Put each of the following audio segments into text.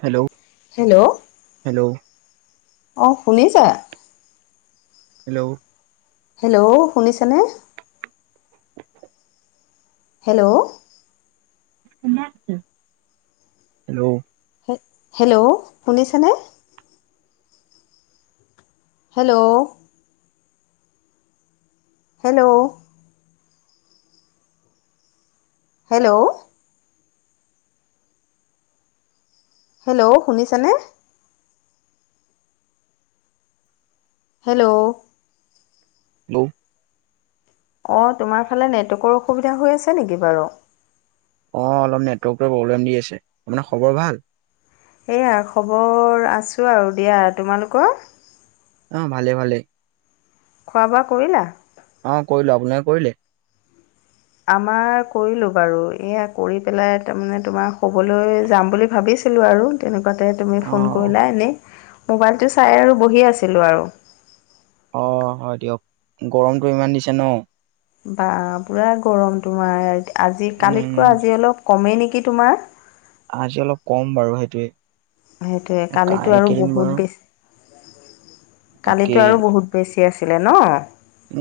Hello hello অ 'শুনিছা hello hello শুনিছেনে হেল্ল' হেল্ল' হেল্ল' শুনিছেনে হেল্ল' হেল্ল' হেল্ল' হেল্ল' শুনিছানে। হেল্ল' হেল্ল' অ' তোমাৰ ফালে নেটৱৰ্কৰ অসুবিধা হৈ আছে নেকি বাৰু অ অলপ নেটৱৰ্ক প্ৰব্লেম দি আছে। এনে খবৰ ভাল এইয়া খবৰ আছোঁ আৰু দিয়া তোমালোকৰ অ 'ভালে ভালে খোৱা বোৱা কৰিলা অ কৰিলো আপোনালোকে কৰিলে। আমাৰ কৰিলো বাৰু এয়া কৰি পেলাই তাৰ মানে তোমাৰ শুবলৈ যাম বুলি ভাবিছ ছিলো আৰু তেনেকুৱা আতে তুমি অ ফোন কৰিলা এনেই মোবাইলটো চাই আৰু বহি আছিলোঁ আৰু অ হয় দিয়ক গৰমটো ইমান দিছে ন। বা পুৰা গৰম তোমাৰ আজি কালিতকৈ উম আজি অলপ কমে নেকি কি তোমাৰ? আজি অলপ কম বাৰু সেইটোৱে। সেইটোয়ে কালিতো আৰু এইকেইদিন বাৰু বহুত বেছ, কালিতো তাকেই আৰু বহুত বেছি আছিলে ন?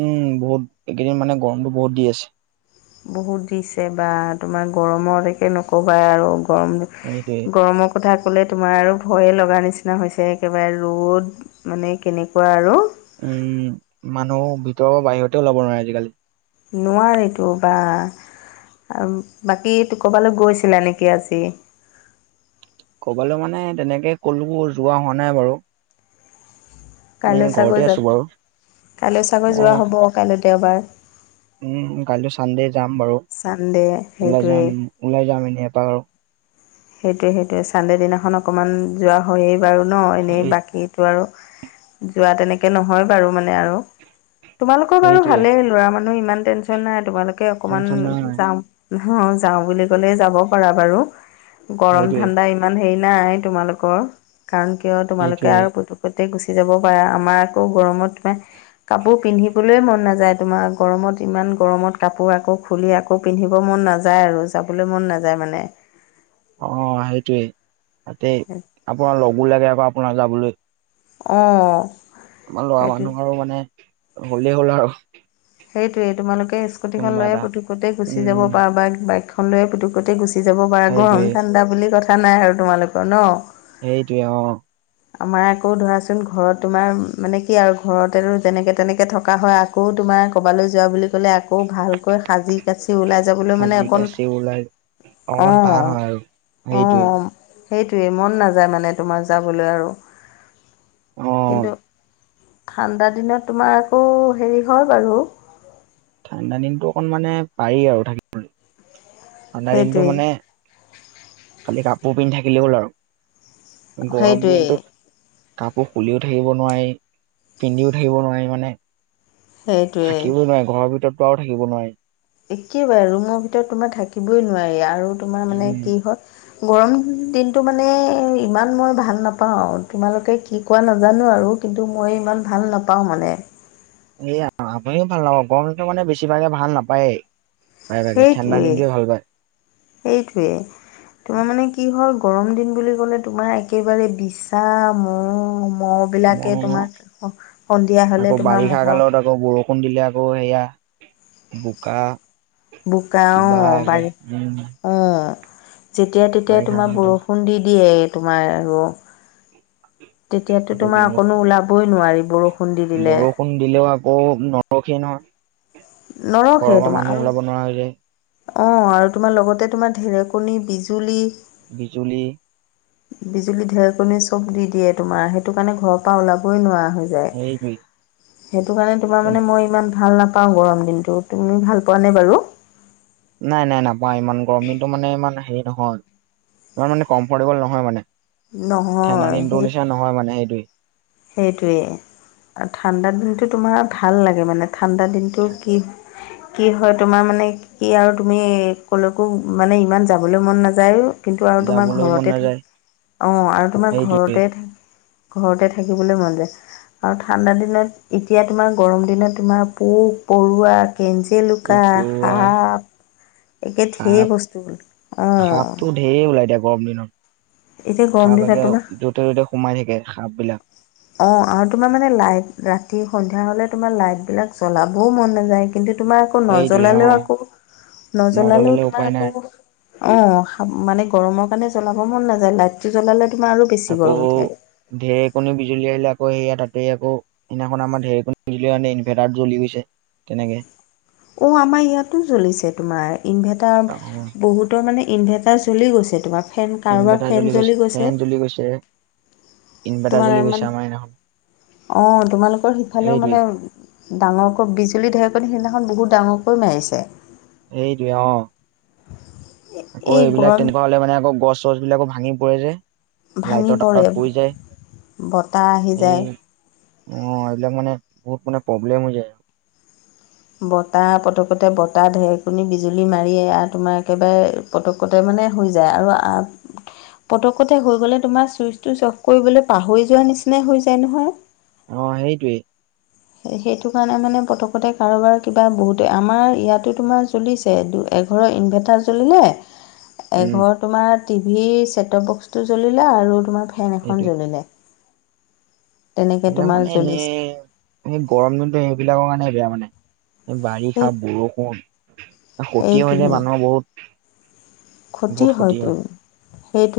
উম বহুত এইকেইদিন মানে গৰমটো বহুত দি আছে। বহুত দিছে বা তোমাৰ গৰমত একে নক'বা আৰু। গৰম সেইটোৱে গৰমক কথা ক'লে তোমাৰ আৰু ভয়ে লগা নিচিনা হৈছে, একেবাৰে ৰ'দ মানে কেনেকুৱা আৰু উম মানুহ ভিতৰৰ পৰা বাহিৰতে ওলাব নোৱাৰে আজিকালি। নোৱাৰিতো বা বাকী কবালৈ গৈছিলা নেকি আজি? কবালেলৈ মানে তেনেকে ক'লো কো যোৱা হোৱা নাই বাৰু। এ কাইলৈ ঘৰতে চাগৈ আছো যাব, বাৰু কাইলৈ চাগৈ অ যোৱা হ'ব কাইলৈ দেওবাৰ। উম কাইলৈ চানদে যাম বাৰু, চানডে ওলাই সেইটোৱেই যাম ওলাই যাম এনে [unintelligible] সেইটোৱে-সেইটোৱে চানডে দিনাখন অকণমান যোৱা হয়েই বাৰু ন? এনেই সেই বাকীটো আৰু যোৱা তেনেকে নহয় বাৰু মানে আৰু তোমালোকৰ বাৰু সেইটোৱে ভালেই, লৰা মানে মানুহ ইমান টেনচন নাই, তোমালোকে অকমান টেনচন নাই যাও অ যাওঁ বুলি ক'লে যাব পাৰা বাৰু, সেইটোৱে গৰম-ঠাণ্ডা ইমান হেৰি নাই তোমালোকৰ কাৰণ কিয় তোমালোকে সেইটোৱে আৰু প তাতে গুচি যাব পাৰা, আমাৰ আকৌ গৰমত ম কাপোৰ পিন্ধিবলৈয় মন নাযায়, তোমাৰ গৰমত। ইমান গৰমত কাপোৰ আকৌ খুলি, আকৌ পিন্ধিব মন মন নাযায় আৰু যাবলৈ মন নাযায় মানে। অ সেইটোৱে তাতে আপোনাৰ লগো লাগে আকৌ আপোনাৰ যাবলৈ। অহ। আমাৰ ল'ৰা মানুহৰ মানে হ'লেই হ'ল আৰু সেইটোৱে তোমালোকে স্কুটিখন কোনোবা লয় এটা পুতুকতে গুচি যাব উম পাৰা বা বাইকখন লয়ে পুতুকতে গুচি গুচি যাব পাৰা, সেইটোৱে গৰম-ঠাণ্ডা বুলি কথা নাই আৰু তোমালোকৰ ন? সেইটোৱে অ। আমাৰ আকৌ ধৰাচোন ঘৰত তোমাৰ মানে কি আৰু ঘৰতে যেনেকে-তেনেকে থকা হয় আকৌ তোমাৰ ক'বালৈ যোৱা বুলি ক'লে আকৌ ভালকৈ সাজি-কাচি ওলাই যাবলৈ মানে আজি অকণ কাচি ওলাই অকমান অ' টান হয় আৰু সেইটোৱে। অ' সেইটোৱেই মন নাযায় মানে তোমাৰ যাবলৈ আৰু, অ কিন্তু ঠাণ্ডা দিনত তোমাৰ আকৌ হেৰি হয় বাৰু ঠাণ্ডা দিনটো অকণ মানে পাৰি আৰু থাকিব। ঠাণ্ডা দিনটো সেইটোৱেই মানে, খালি কাপোৰ পিন্ধি থাকিলে হ'ল আৰু। গৰম সেইটোৱেই দিনটোত কাপোৰ খুলিও থাকিব নোৱাৰি, পিন্ধিও থাকিব নোৱাৰি মানে সেইটোৱেই থাকিব নোৱাৰি, ঘৰৰ ভিতৰততো আৰু থাকিব নোৱাৰি। একেবাৰে ৰুমৰ ভিতৰত তোমাৰ থাকিবই নোৱাৰি আৰু তোমাৰ মানে কি উম হ'ল গৰম দিনটো মানে ইমান মই ভাল নাপাওঁ। তোমালোকে কি কোৱা নাজানো আৰু কিন্তু মই ইমান ভাল নাপাওঁ মানে এ আপুনিও ভাল নাপা, গৰমটো মানে বেছিভাগে ভাল নাপায়ে। সেইটোৱে, সেইটোৱে, তোমাৰ মানে কি হয় গৰম দিন বুলি ক'লে তোমাৰ একেবাৰে বিছা, ম ম আকৌ, সন্ধিয়া হ'লে আকৌ তোমাৰ বাৰিষা মহৰ কালত আকৌ বৰষুণ দিলে, আকৌ সেয়া বোকা বোকা অ কিবা উম যেতিয়া তেতিয়াই বাৰিষা তোমাৰ কালটো বৰষুণ দি দিয়ে তোমাৰ আৰু তেতিয়াতো আকৌ তোমাৰ অকণো বৰষুণ ওলাবই নোৱাৰি, বৰষুণ দি দিলে অ' নৰখে নহ। নৰখেই তোমাৰ আৰু নোৱাৰা হৈ যায় অ' আৰু তোমাৰ লগতে তোমাৰ ঢেৰেকণী বিজুলী। বিজুলী বিজুলী ঢেৰকনি চব দি দিয়ে তোমাৰ সেইটো কাৰণে ঘৰৰ পৰা ওলাবই নোৱাৰা। হৈ যায়। সেইজ সেইটো কাৰণে তোমাৰ মানে মই ইমান ভাল নাপাওঁ গৰম দিনতটো তুমি ভাল পোৱা নে বাৰু নাই নাই নাপাওঁ ইমান গৰম দিনটো মানে ইমান হেৰি নহয় ইমান মানে কমফৰ্টেবল নহয় মানে। নহয় থানদাদিন টোৰ নিচিনা নহয় মানে মেইটোৱে। সেইটোৱেই আৰু ঠাণ্ডা দিনটো তোমাৰ ভাল লাগে মানে ঠাণ্ডা দিনটো কি [inaudible] কি হয় তোমাৰ মানে কি আৰু তুমি ক'লৈকো মানে ইমান যাবলৈ মন নাযায়ো। কিন্তু আৰু তোমাৰ যাবলৈও মন ঘৰতে থাকি নাযায় অ' আৰু তোমাৰ সেইটোৱে ঘৰতে থাকি ঘৰতে থাকিবলৈ মন যায় আৰু ঠাণ্ডা দিনত এতিয়া তোমাৰ গৰম দিনত তোমাৰ পোক পৰুৱা [unintelligible] লুকা পোক পৰুৱা শাপ সাপ অ', সাপটো ধেৰ ওলায়। এতিয়া গৰম এতিয়া দিনত গৰম দিনত তোমাৰ সাপ যোতে তোতে সোমাই থাকে সাপ বিলাক। অ', আৰু তোমাৰ মানে লাইট ৰাতি সন্ধিয়া হ'লে তোমাৰ লাইটবিলাক জ্বলাবও মন নাযায় কিন্তু তোমাৰ আকৌ সেইটোৱে অ নজ্বলালেও আকৌ নজ্বলালেও নজলালে তোমাৰ উপায় নাই আকৌ অ', মানে গৰমৰ কাৰণে জ্বলাব মন নাযায় লাইটটো জ্বলালে তোমাৰ আৰু বেছি আকৌ গৰম উঠে। ঢেৰেকণী বিজুলী আহিলে আকৌ সেই তাতে আকৌ সিদিনাখন আমাৰ ঢেৰকণিত ইনভাৰ্টাৰ জ্বি গৈছে। কেনেকে? ও, আমাৰ ইয়াতো জ্বলিছে তোমাৰ ইনভাৰ্টাৰ অ, বহুতৰ মানে ইনভাৰ্টাৰ জ্বলি গৈছে তোমাৰ ফেন কাৰোবাৰ ফেন জ্বলি গৈছে। ইনভাৰটাৰ তোমাৰ জ্বি গৈছে মানে আমাৰ মিদিনা খন। অ' তোমালোকৰ সিফালেও মানে ডাঙৰকৈ বিজুলী ঢেৰক [unintelligible] সিদিনাখন বহুত ডাঙৰকৈ মাৰিছে। এইটোয়ে অ'। আকৌ এই এইবিলাক গৰম তেনেকুৱা হলে মানে আকৌ গছ চছ বিলাকো ভাঙি পৰে যে। ভাঙি লাইটৰ পৰে তাৰত পৰি যায় বতাহ আহি যায় এই অ' এইবিলাক মানে বহুত মানে প্ৰব্লেম হৈ যায়। বতাহ প্ৰথমতে বতাহ ঢেৰকণী বিজুলী মাৰিয় আৰু তোমাৰ একেবাৰে [unintelligible] মানে হৈ যায় আৰু পতকতে হৈ গলে তোমাৰ চুইচ টোচ অফ কৰিবলৈ পাহৰি যোৱাৰ নিচিনাই হৈ যায় নহয়। অ', সেইটোৱেই। সেইটো কাৰণে মানে [unintelligible] কাৰোবাৰ কিবা বহুতে আমাৰ ইয়াতো তোমাৰ চলিছে এঘৰৰ ইনভাৰ্টাৰ জ্বলিলে উম এঘৰ তোমাৰ টিভি চেটটপ বক্স টো জ্বলিলে আৰু তোমাৰ ফেন এখন সেইটোৱে জ্বলিলে। তেনেকে এইবিলাক তোমাৰ মানে জ্বলিছে এনেই গৰম দিনতো সেইবিলাকৰ কাৰণে বেয়া মানে। সেই বাৰিষা বৰষুণ ক্ষতি হৈ সেইটোৱে যোয় মানুহৰ বহুত। ক্ষতি বহুত হয়তো হয় সেইটো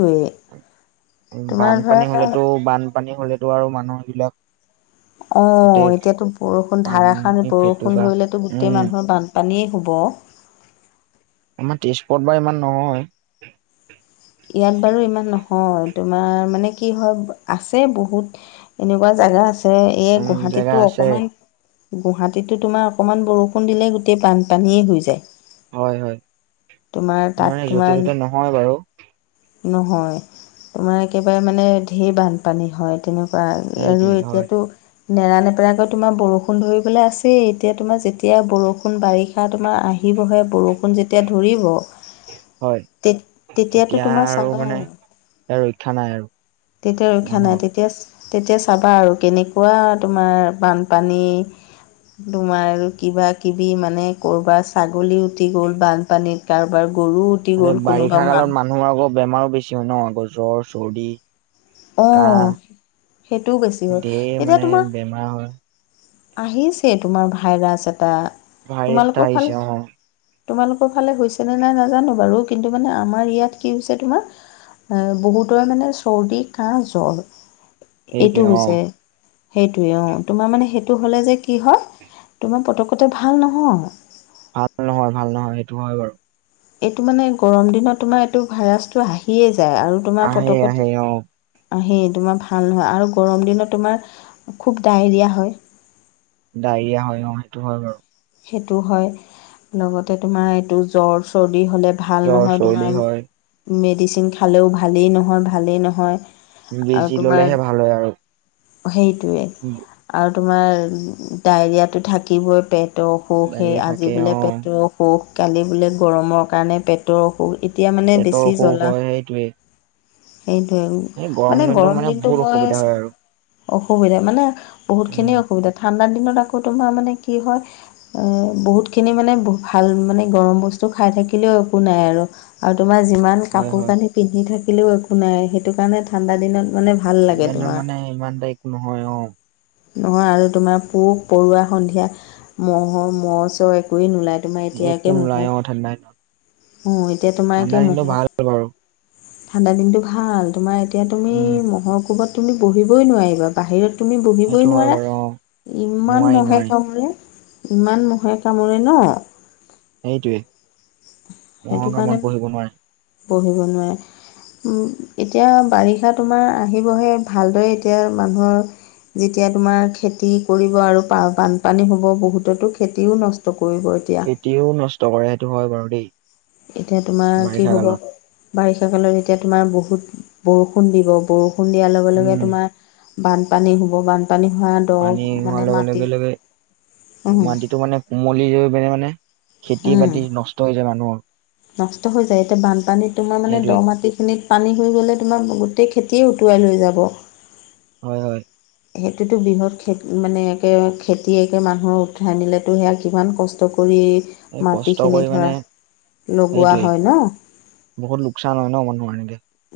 বানপানী ধৰা হলেতো বানপানী হলেতো আৰু মানুহ বিলাক অ', গোটেই এতিয়াতো বৰষুণ ধাৰাসাৰ পানী বৰষুণ ফেটুকা ধৰিলেতো গোটেই উম মানুহৰ বান পানীয়ে শুব। আমাৰ তেজপোৰত বা ইমান নহয়। ইয়াত বাৰু ইমান নহয় হয় তোমাৰ মানে কি হয় আছে বহুত এনেকুৱা জাগা আছে এই উম জেগা গুৱাহাটীতো আছে অকমান গুৱাহাটীতো তোমাৰ অকণমান বৰষুণ দিলে গোটেই বানপানীয়ে হৈ যায়। হয়-হয়, তোমাৰ তাত মানে য'তে তোমাৰ ত'তে নহয় বাৰু। নহয়, তোমাৰ একেবাৰে মানে ঢেৰ বানপানী হয় তেনেকুৱা। বা সেইটোৱে আৰু হয় এতিয়াতো নেৰানেপেৰাকৈ তোমাৰ বৰষুণ ধৰিবলৈ আছেই, এতিয়া তোমাৰ যেতিয়া বৰষুণ বাৰিষা তোমাৰ আহি বহে বৰষুণ যেতিয়া ধৰিব হয় তে তেতিয়াতো তেতিয়া তোমাৰ চাবা মানে আৰু। ৰক্ষা নাই আৰু তেতিয়া ৰক্ষা নাই। মানুহৰ তেতিয়া তেতিয়া চাবা আৰু কেনেকুৱা তোমাৰ বানপানী। তোমাৰ আৰু কিবা কিবি মানে কৰবাৰ ছাগলী উঠি গ'ল বানপানীত কাৰোবাৰ গৰু উটি তাতে গ'ল কোনোবা বাৰিষা কালত মান মানুহৰ আকৌ বেমাৰো বেছি হয় ন জৰ, চৰ্দি। অঁ সেইটোও বেছি কাঁহ হ'ল ধেৰ এতিয়া মানে তোমাৰ বেমাৰ হয়। আহিছে তোমাৰ ভাইৰাছ এটা, ভাইৰাছ এটা তোমালোকৰ ফালে আহিছে অ তোমালোকৰ ফালে হৈছেনে নাই নাজানো বাৰু, কিন্তু মানে আমাৰ ইয়াত কি হৈছে তোমাৰ এ বহুতৰে মানে চৰ্দি কাহ জ্বৰ। এইটো সেইটোৱে অ হৈছে। সেইটোৱে, অ, তোমাৰ মানে সেই এইটো হ'লে যে কি হয় তোমাৰ পতকতে ভাল নহয়। ভাল নহয়, ভাল নহয়, সেইটো হয় বাৰু। এইটো মানে গৰম দিনত তোমাৰ এইটো ভাইৰাছটো আহিয়েই আৰু তোমাৰ আহে পতকতে আহে অ সেই তোমাৰ ভাল নহয়, আৰু গৰম দিনত তোমাৰ খুব ডায়েৰিয়া হয়। ডায়েৰিয়া হয় অ' সেইটো হয় বাৰু। সেইটো হয়, লগতে তোমাৰ এইটো জ্বৰ চৰ এ হ'লে ভাল জ্বৰ নহয় চৰ্দি তোমাৰ হয় মেডিচিন খালেও ভালেই নহয় ভালেই নহয়। আৰু বেজি তোমাৰ ললেহে ভাল হয় আৰু। সেইটোৱে আৰু তোমাৰ ডায়েৰিয়াটো থাকিবই, পেট পেটৰ অসুখ সেই ডায়েৰিয়া আজি থাকে বোলে অ পেটৰ অসুখ। কালি বোলে গৰমৰ কাৰণে পেটৰ অসুখ। এতিয়া মানে পেটৰ বেছি অসুখ জ্বলা হয় সেইটোৱে সেইটোৱে, এই মানে দিনটো গৰম দিনতটো বহুত মই অসুবিধা হয় আৰু অসুবিধা মানে, বহুত খিনি উম অসুবিধা। ঠাণ্ডা দিনত আকৌ তোমাৰ মানে কি হয় এ বহুত খিনি মানে ভাল মানে, গৰম বস্তু খাই থাকিলেও একো নাই। আৰু আৰু তোমাৰ যিমান হয় কাপোৰ হয় কানি পিন্ধি থাকিলেও একো নাই। সেইটো কাৰণে ঠাণ্ডা দিনত মানে ভাল ঠাণ্ডা লাগে দিনত তোমাৰ মানে ইমান তা একো নহয় অ। নহয় আৰু তোমাৰ পোক পৰুৱা সন্ধিয়া ম'হ চ'হ একোয়ে নোলাই। তোমাৰ একো এতিয়াকে নোলাই অ ঠাণ্ডা দিনত ম'হক অ এতিয়া তোমাৰ ঠাণ্ডা একে দিনটো ভাল ম'হক বাৰু ঠাণ্ডা দিনটো ভাল। তোমাৰ এতিয়া তুমি উম ম'হৰ কোবত তুমি বহিবই নোৱাৰিবা বাহিৰত তুমি বহিবই সেইটো হয় নোৱাৰা, বাৰু অ ইমান নোৱাৰি মহে নোৱাৰি কামোৰে। ইমান ম'হে কামোৰে ন। সেইটোৱে ম'হ কামোৰত বহিব নোৱাৰে। পঢ়িব নোৱাৰে। এতিয়া বাৰিষা তোমাৰ আহিবহে ভালদৰে এতিয়া মানুহৰ যেতিয়া তোমাৰ খেতি কৰিব, আৰু বানপানী হব বহুততো খেতিও নষ্ট কৰিব এতিয়া খেতিও নষ্ট কৰে সেইটো হয় বাৰু দেই। এতিয়া তোমাৰ কি বাৰিষা হ'ব? কালত বাৰিষা কালত এতিয়া তোমাৰ বহুত বৰষুণ দিব, বৰষুণ দিয়াৰ লগে- লগে উম তোমাৰ বানপানী হ'ব বানপানী হোৱা পানী দ হোৱাৰ মানে লগে লগে মাটি। লগে উম মাটিটো মানে কুমলিলৈ মানে খেতি উম বাতি নষ্ট হৈ যায় মানুহৰ। নষ্ট হৈ যায়। এতিয়া বানপানীত তোমাৰ মানে দ সেইটোৱে মাটি খিনিত পানীহৈ গ'লে তোমাৰ গোটেই খেতিয়ে উটুৱাই লৈ যাব। হয়-হয়। সেইটোতো বৃহৎ খেতি মানে একে খেতি একে মানুহৰ উঠাই আনিলেতো সেয়া কিমান কষ্ট এই কষ্ট মাটিখিনি কৰি ধৰা। মানে লগোৱা সেইটোৱে হয় ন বহুত লোকচান হয় ন মানুহ।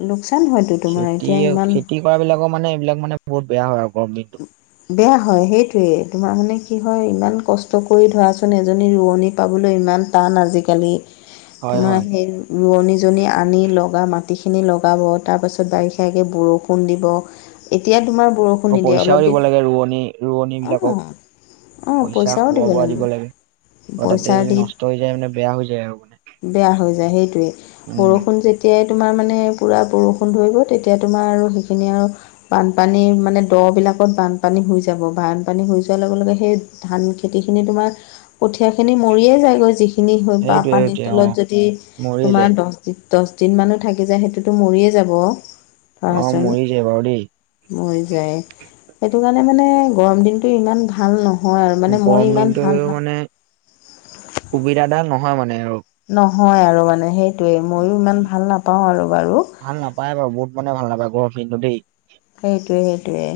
লোকচান হয়তো তোমাৰ খেতি এতিয়া ইমান খেতি কৰা বিলাকো মানে এইবিলাক মানে বহুত বেয়া হয়। আৰু [unintelligible] বেয়া হয় সেইটোৱেই। তোমাৰ মানে কি হয় ইমান কষ্ট কৰি ধৰাচোন এজনী ৰোৱনী পাবলৈ ই ইমান টান আজিকালি হয় তোমাৰ হয় সেই ৰোৱনীজনী আনি লগা, মাটিখিনি লগাব? তাৰপাছত বাৰিষ আগে বৰষুণ দিব এতিয়া তোমাৰ বৰষুণ আকৌ নিদিয়ে পইচাও অলপ দিব দিন লাগে ৰোৱনী ৰোৱনী অঁ বিলাকক। অঁ পইচা পইচাও খোৱা বোৱা দিব লাগিব লাগে আৰু তাতে পইচা যদি দি নষ্ট হৈ যায় মানে বেয়া হৈ যায় আৰু মানে। বেয়া হৈ যায় সেইটোৱে উম বৰষুণ যেতিয়াই তোমাৰ মানে পুৰা বৰষুণ ধৰিব তেতিয়া। তোমাৰ সেইখিনি আৰু বানপানী মানে বিলাকত বানপানী হৈ যাব বানপানী হৈ যোৱাৰ লগে লগে সেই ধান খেতিখিনি তোমাৰ কঠিয়া খিনি মৰিয়ে যায়গৈ যিখিনি বা সেইটোৱে পানীৰ সেইটোৱে অ তলত যদি মৰিয়ে যায় তোমাৰ দহ দিন দশ দিন মানো থাকি যায় সেইটোতো মৰিয়ে যাব। অ ধৰাচোন মৰি যায় বাৰু দেই মৰি যায় সেইটো কাৰণে মানে গৰম দিনটো ইমান ভাল ন গৰমদিনটো মানে সুবিধা দা নহয় মানে আৰু হয় আৰু মানে সেইটোয়ে মইও ইমান ভাল নাপাও আৰু বাৰু। ভাল নাপায় বাৰু বহুত মানে ভাল নাপায় গৰম দিনতো দেই। সেইটোৱে সেইটোৱে।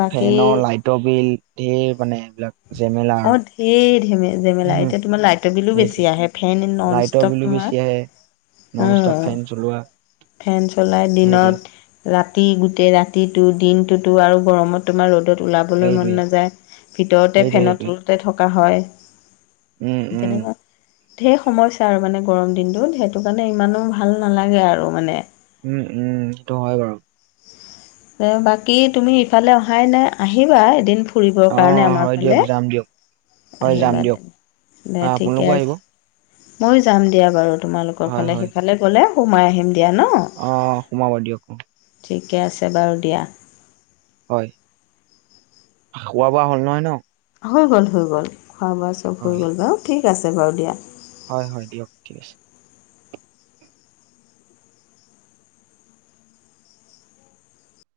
বাকী ফেনৰ লাইটৰ বিল ধেৰ মানে এইবিলাক। জেমেলা অ আৰু ঢেৰ জেমেলা এতিয়া তোমাৰ লাইটৰ বিলো সেইটোৱে। বেছি আহে ফেন নন লাইটৰ ষ্টপ বিলো বেছি তোমাৰ। আহে অ নন ষ্টপ ফেন চলোৱা ফেন চলাই সেইটোৱে দিনত ৰাতি গোটেই ৰাতিটো দিনটোতো আৰু গৰমত তোমাৰ ৰ'দত ওলাবলৈ মন সেইটোৱে। নাযায় ভিতৰতে সেইটোৱে সেইটোৱে ফেনতলতে থকা হয়। উম উম। তেনেকুৱা ঢেৰ সমস্যা আৰু মানে গৰম দিনটোত। সেইটো কাৰণে ইমানো ভাল নালাগে আৰু মানে। উম উমটো হয় বাৰু এ বাকী তুমি ইফালে অহাই নাই আহিবা। এদিন ফুৰিবৰ অ কাৰণে আমাৰ হয় দিয়ক ফালে যাম দিয়ক হয় যাম আহিবা তে দিয়ক দে হয় ঠিকে আপোনালোকো আহিব আছে ময়ো যাম দিয়া বাৰু তোমালোকৰ হয় ফালে হয় সিফালে গলে সোমাই আহিম। দিয়া ন অ সোমাবা দিয়ক অ। ঠিকে আছে বাৰু দিয়া। হয় খোৱা বোৱা হ'ল নহয় ন। হৈ গ'ল হৈ গ'ল খোৱা বোৱা চব হৈ হয় গ'ল বাৰু। ঠিক আছে বাৰু দিয়া। হয় হয় দিয়ক ঠিক আছে।